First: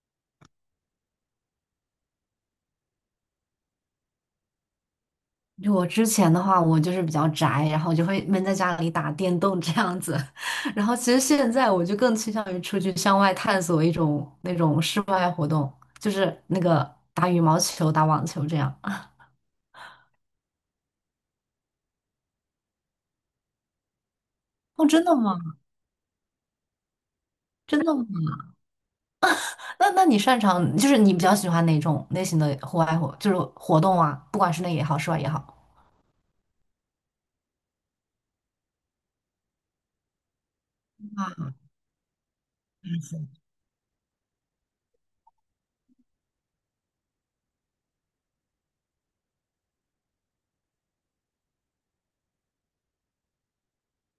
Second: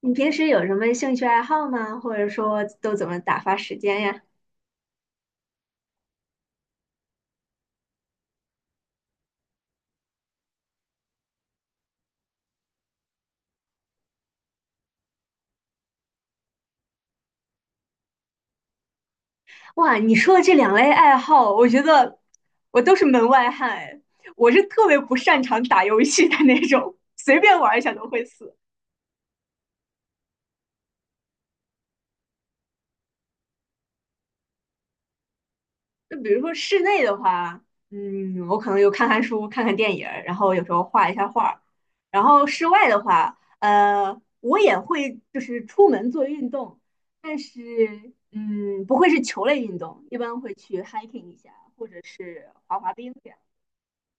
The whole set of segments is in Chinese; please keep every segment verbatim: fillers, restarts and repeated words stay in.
你平时有什么兴趣爱好吗？或者说都怎么打发时间呀？就我之前的话，我就是比较宅，然后就会闷在家里打电动这样子。然后其实现在我就更倾向于出去向外探索一种那种室外活动，就是那个打羽毛球、打网球这样。哇，你说的这两类爱好，我觉得我都是门外汉哎，我是哦，特别真的不吗？擅长打游戏的那种，随便玩一真下的吗？都会死。那那你擅长，就是你比较喜欢哪种类型的户外活，就是活动啊，不管室内也好，室外也好。就比如说室内的话，嗯，我可能有看看书、看看电影儿，然后有时候画一下画啊，儿。然后室外的话，呃，我也会就是出门做运动，但是嗯，不会是球类运动，一般会去 hiking 一下，或者是滑滑冰这样。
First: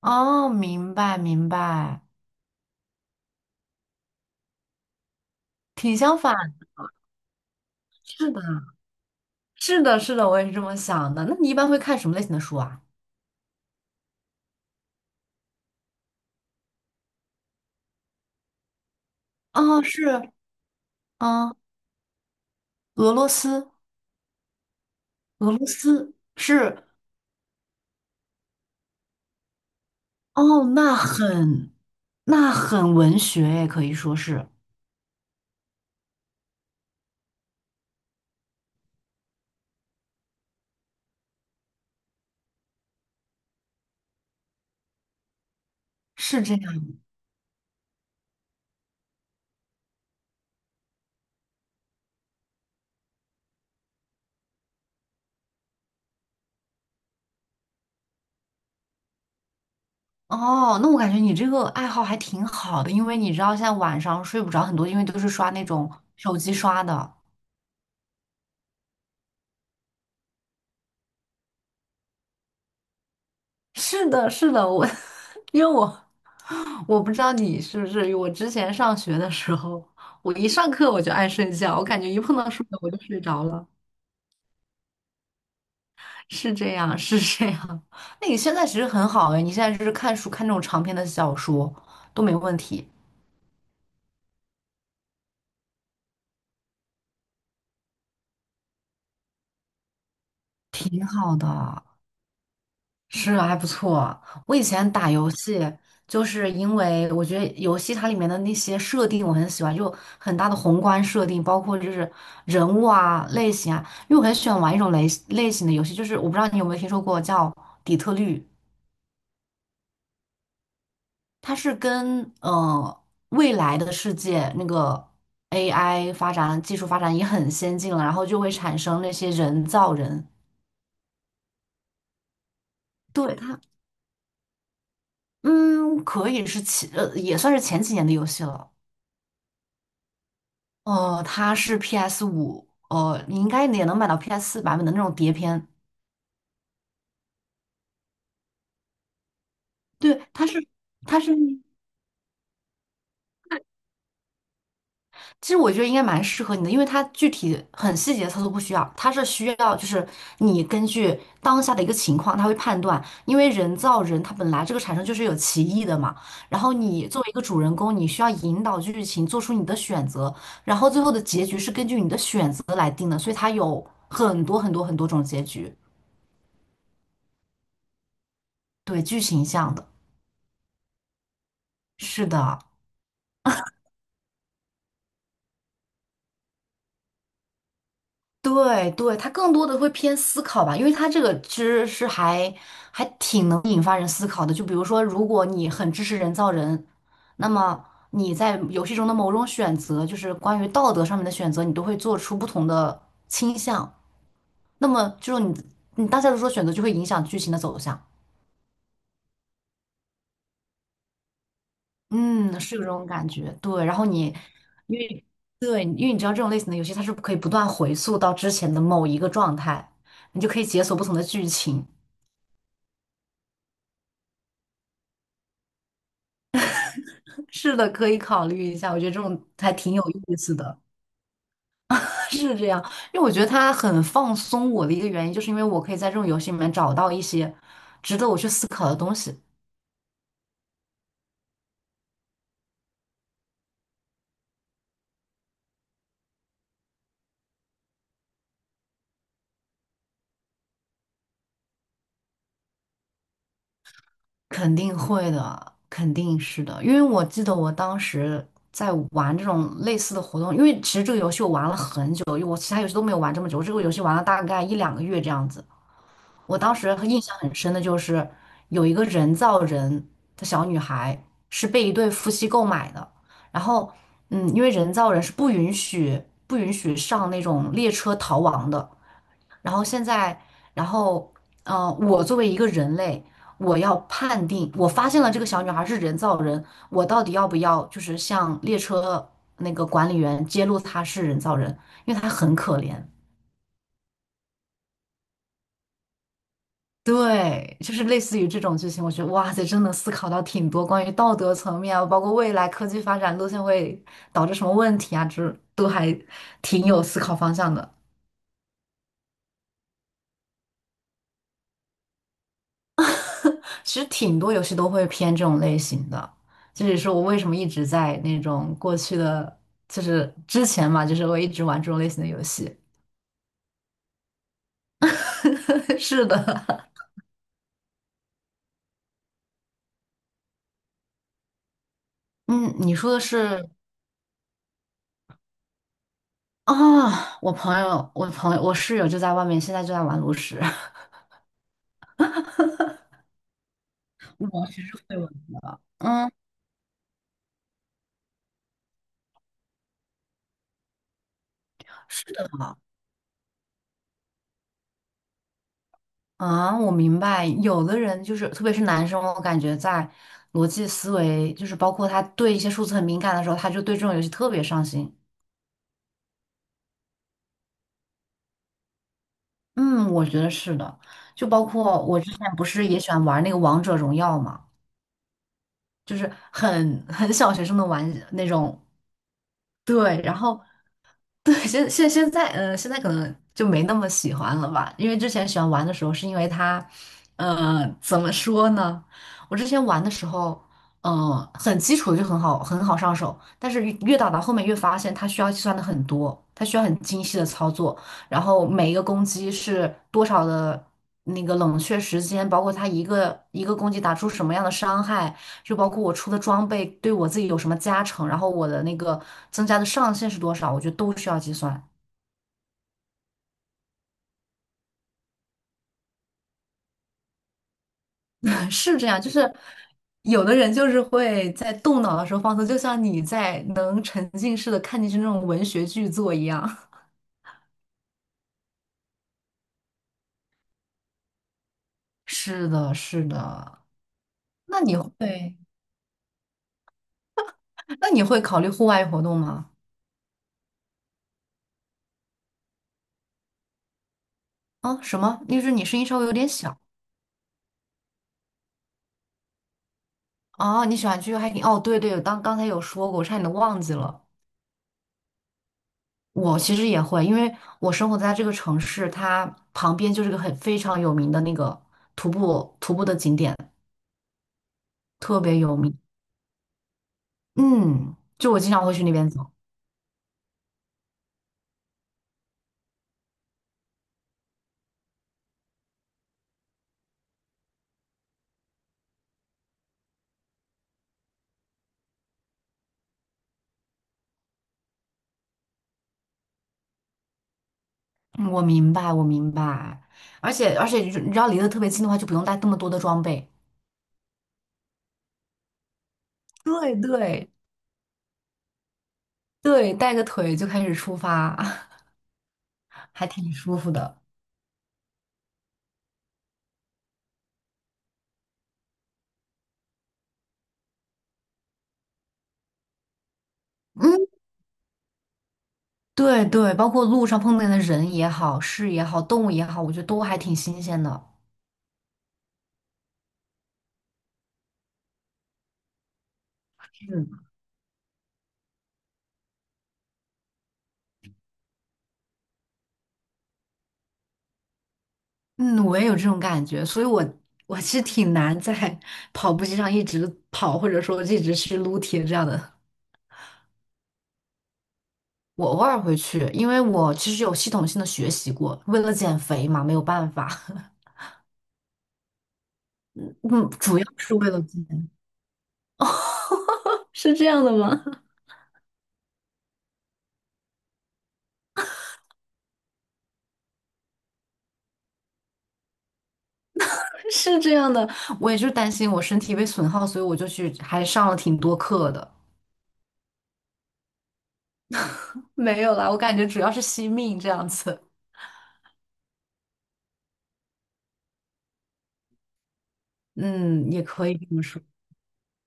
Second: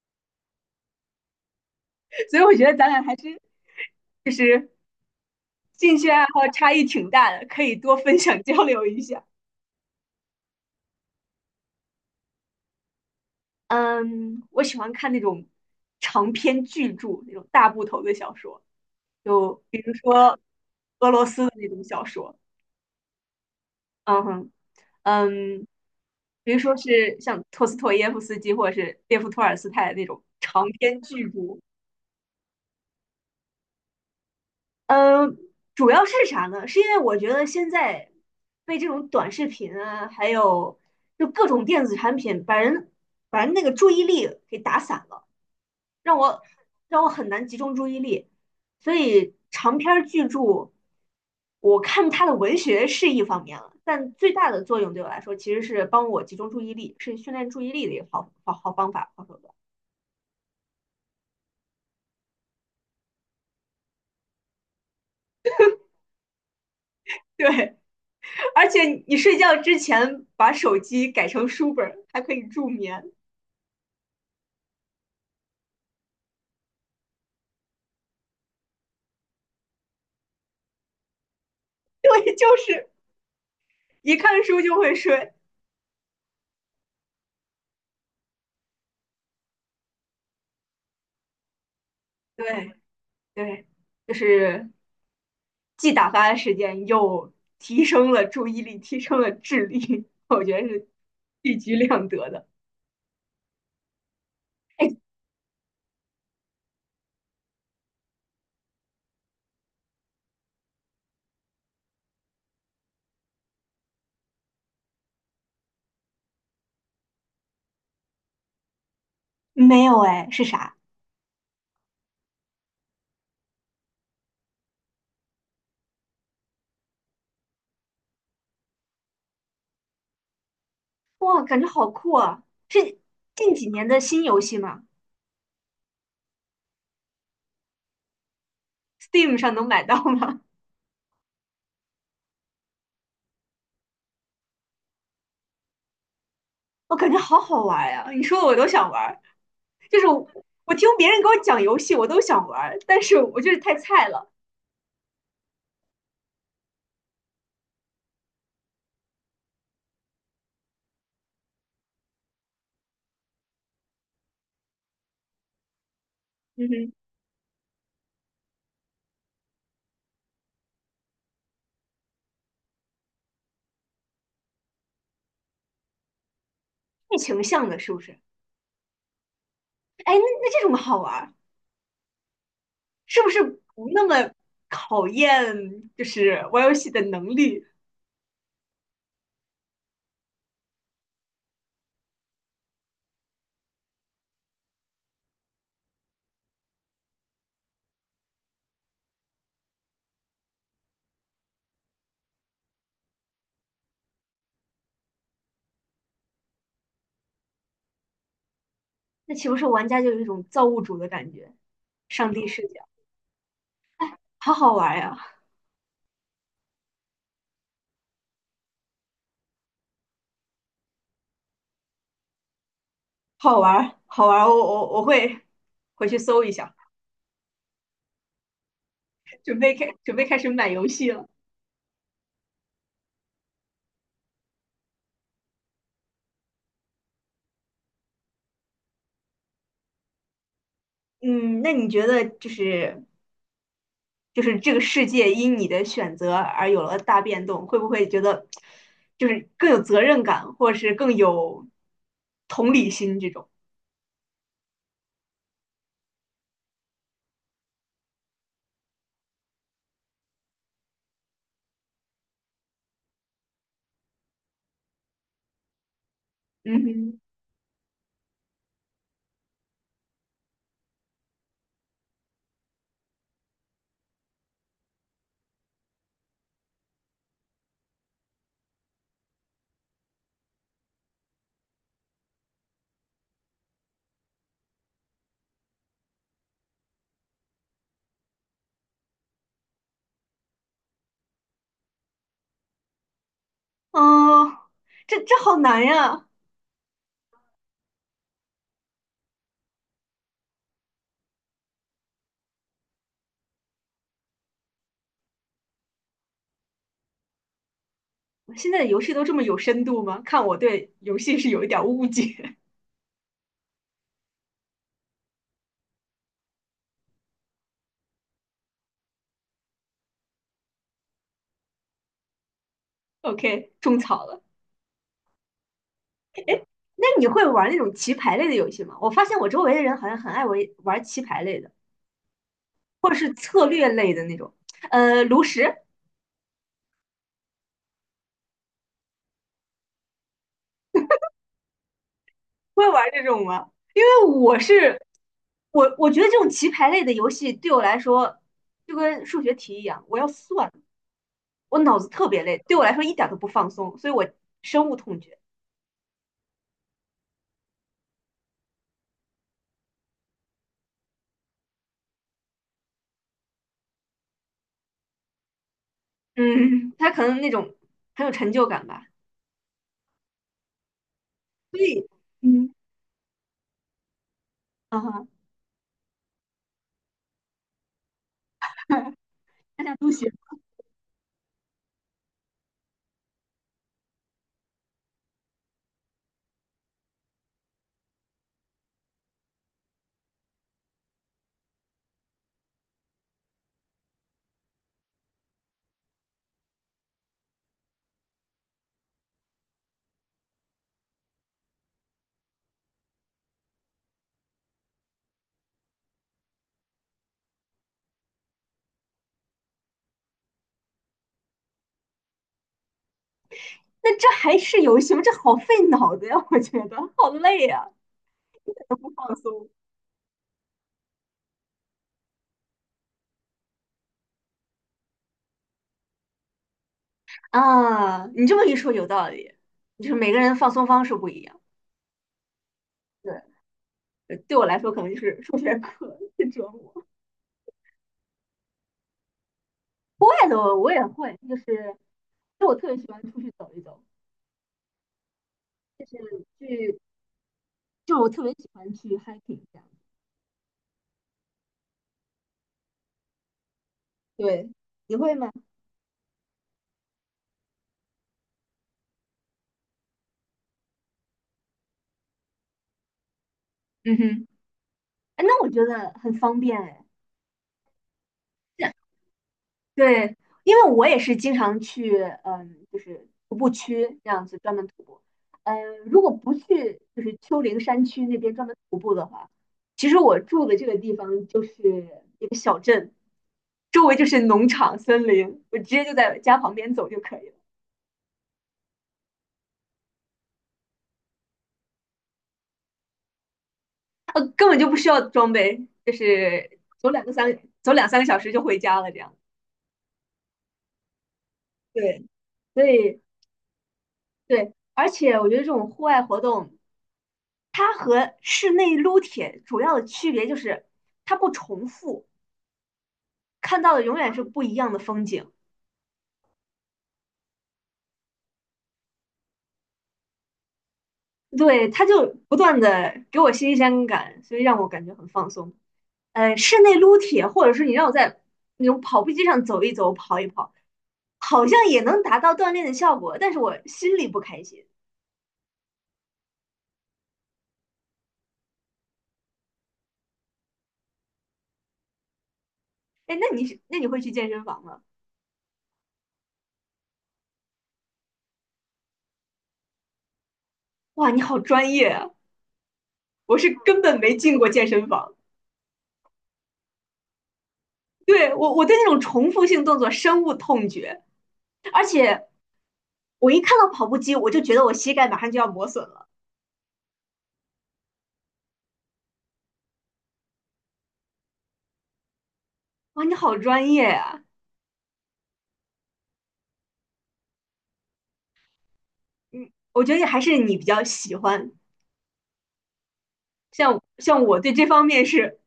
哦，明白明白，所以我觉得咱俩还真是挺兴趣相爱反，好差异挺大的，可以多分是的，享交流一下。是的，是的，我也是这么想的。那你一般会看什么类型的书啊？嗯，我喜欢看那种长篇巨著，那种大部头的小说。就比哦，如是，说俄罗斯的嗯，那种小说，俄罗斯，嗯哼，俄嗯，罗斯比如说是，是像托斯托耶夫斯基或者是列夫托尔斯泰的那种哦，长那篇巨著。很，那很文学也可以说是嗯，主要是啥呢？是因为我觉得现在被这种短视频啊，还有就各种电子产品，把人把人那个注意力给打散了。让我是这样。让我很难集中注意力。所以长篇儿巨著，我看它的文学是一方面了，但最大的作用对我来说其实是帮我集中注意力，是训练注意力的一个好好好方法、好手段。哦，那我感觉你这个爱好还挺好的，因为你知道现在晚上睡不着很多，因为都是刷那种手机刷的。对，而且你睡觉之前把手机改成书本儿，还可以助眠。是的，是的，我，因为我我不知道你是不是，我之前上学的时候，我一上课我就爱睡觉，我感 觉一对，碰就到数学是我就睡着了。一看书就会睡。是这样，是这样。那你现在其实很好哎，你现在就是看书，看那种长篇的小说都没问对题，对，就是既打发了时间，又提升了注意力，提升了智力，我觉得是挺好一举的。两得的。是啊，还不错。我以前打游戏，就是因为我觉得游戏它里面的那些设定我很喜欢，就很大的宏观设定，包括就是人物啊、类型啊。因为我很喜欢玩一种类类型的游戏，就是我不知道你有没有听说过叫底特律。没有哎，是啥？它是跟呃未来的世界那个 A I 发展技术发展也很先进了，然后就会产生那些人造人。哇，感觉好酷啊！是对近它，几年的新游戏吗嗯，可以是前呃也算是前几年的游戏了。？Steam 上能买到吗？呃，它是 P S 五，呃，你应该也能买到 P S 四版本的那种碟片。我感觉好好玩呀、你说我都想玩儿，就是对，我它是我听别它人给是。我讲游戏，我都想玩儿，但是我就是太菜了。其实我觉得应该蛮适合你的，因为它具体很细节的操作不需要，它是需要就是你根据当下的一个情况，它会判断，因为人造人它本来这个产生就是有歧义的嘛，然嗯后哼，你作为一个主人公，你需要引导剧情做出你的选择，然后最后的结局是根据你的选择来定的，所以它有很多很多很多种结局，剧情向的是不是？对，剧情向的，哎，那那这种好玩儿，是的。是不是不那么考验就是玩游戏的能力？对对，它更多的会偏思考吧，因为它这个其实是还还挺能引发人思考的。就比如说，如果你很支持人造人，那么你在游戏中的某种选择，就是关于道德上面的选择，你都会做出不同的倾向。那么就是你你大家都说选择就会影响剧情的走向。那岂不是玩家就有一种造物主的感觉，上帝嗯，视是有角，这种感觉。对，然后你好好玩因呀，为对，因为你知道这种类型的游戏，它是可以不断回溯到之前的某一个状态，你就可以解锁不同的剧情。好玩好玩我我我会回去搜一下，是的，可以考虑一下。我觉得这种准还备开挺有准备意开始思买的，游戏了。是这样。因为我觉得它很放松我的一个原因，就是因为我可以在这种游戏里面找到一些值得我去思考的东西。嗯，那你觉得就是就是这个世界因你的选择而有了大变动，会不会觉得就是更有责任感，或者是更有同理心这种？肯定会的，肯定是的。因为我记得我当时在玩这种类似的活动，因为其实这个游戏我玩了很久，因为我其他游戏都没有玩这么久，我这个游戏玩了大概一两个月这样子。我嗯当时哼，印象很深的就是有一个人造人的小女孩是被一对夫妻购买的，然后嗯，因为人造人是不允许不允许上那种列车逃亡的，然后现在，然后嗯、呃我作为一个人类，我要判定我发现了这个小女孩是人造人，我到底要不要就是向列车那个管理员揭露她是人造人，因为她很可怜。嗯，这这好难呀！对，就是类似于这种剧情，我觉得哇塞，真的思考到挺多关于道德层面啊，包括未来科技发展路线会导致什么问题啊，这都还挺有思考方向的。现在的游戏都这么有深度吗？看我对游戏是有一点儿误解。其实挺多游戏都会偏这种类型的，这也是我为什么一直在那种过去的，就是之前嘛，就是我一直玩这种类型的游戏。OK,种草了。是的，那你会玩那种棋牌类的游戏吗？我发现我周围的人好像很爱玩玩棋牌类的，嗯，你或说者的是策是略类的那种。呃，炉石啊，我朋友，我朋友，我室友就在外面，现在就在玩炉石，会玩这种吗？因为我我其实是会玩的。我，我觉得嗯。这种棋牌类的游戏对我来说就跟数学题一样，我要算，我脑子是特别的累，对我来说一点儿都不放松，所以我深恶痛绝。啊，我明白。有的人就是，特别是男生，我感觉在逻辑思维，就是包括他对一些数字很敏感的时候，他就对这种游戏特别上心。嗯，他可能那种很有成就感吧。嗯，我觉得是的。就包所括以，我之前不嗯，是也喜欢玩那个王者荣耀嘛，啊哈，就是很很小学生的玩那种。大家都对，喜然后对，现现现在，嗯，现在可能就没那么喜欢了吧，因为之前喜欢玩的时候，是因为它，呃，怎么说呢？我之前玩的时候，嗯、很基础就很好，很好上手，但是越越打到后面越发现它需要计算的很多，它需要很精细的操作，然后每一个攻击是多少的那个冷却时间，包括它一个一个攻击打出什么样的伤害，就包括我出的装备对我自己有什么加成，然后我的那个增加的上限是多少，我觉得都需要计算。那这还是游戏吗？这好费脑子呀，我觉得好累呀，是这不样，就放是松。有的人就是会在动脑的时候放松，就像你在能沉浸式的看进去那种文学巨作一样。啊，你这么一说有道理，就是每个人放松方式不一样。是的，是对，的。呃对我来那说你可能就是会，数学课是折磨，那你会考虑户外活动吗？户外的我也会，就是就我特别喜欢出去走一走，啊，什么？就是你声音稍微有点小。去就是我特别喜欢去 hiking 这样。啊。你喜欢去 hiking？哦，对对，刚刚才有说过，我差点都忘记了。对，你会吗？我其实也会，因为我生活在这个城市，它旁边就是个很非常有名的那个徒步徒步的景点，嗯哼，特哎，别那我有觉名。得很方便哎。嗯，就我经常会去那边走。对，因为我也是经常去，嗯，就是徒步区这样子专门徒步。嗯，如果不去就是丘陵山区那边专门徒步的话，其实我住的这个地方就是一个小镇，周围就是农场、森林，我直接就在家旁边走就可以了，嗯我明白，我明白。而且而且，你知道离得特别近的话，就不用带那么多的装备。呃，根本就不需要装备，就是对走两个对三走两三个小时就回家了这样。对，带个腿就开始出发，对，所 以还挺舒服的。对，而且我觉得这种户外活动。它和室内撸铁主要的区别就是它不重复，看到的永嗯，远是不一样的风景。对对，包括路上碰见的人也好，事也好，动物也好，我觉得都还挺新鲜的。对，它就不断的给我新鲜感，所以让我感觉很放松。呃，室内撸嗯。铁，或者是你让我在那种跑步机上走一走、跑一跑，好像也能达到锻炼的效果，但是我心里不开心。嗯，我也有这种感觉，所以我我其实挺难在 跑步机上一直跑，或者说一直去撸铁这样的。哎，那你是那你会去健身房吗？我偶尔会去，因为我其实有系统性的学习过，为了减肥嘛，没有办法。哇，你好专业啊！我嗯，是主根要本没是为进了过减健肥。身房。是这样的吗？对，我，我对那种重复性动作深恶痛绝，而且我一看到跑步机，我就觉得我膝盖马上就要磨损了。是这样的，我也就担心我身体被损耗，所以我就去还上了挺多课的。哇，你好专业呀！没有啦，我感觉主要是惜命这样子。嗯，我觉得还是你比较喜欢，嗯，像也可以像这我么对说，这方面是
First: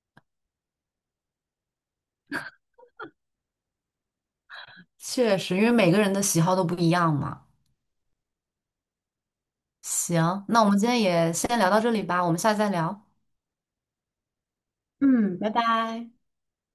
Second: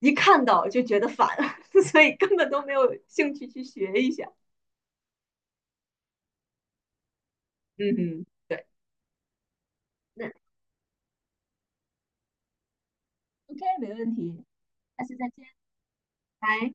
一看到就觉得烦，所以根本都没有兴趣去学一下。确实，因为每个人的喜好都不一样嘛。嗯哼，对，那 行，那我们今天也先聊到这里吧，我们下次再聊。OK,没问题，下次再嗯，见。拜拜。拜。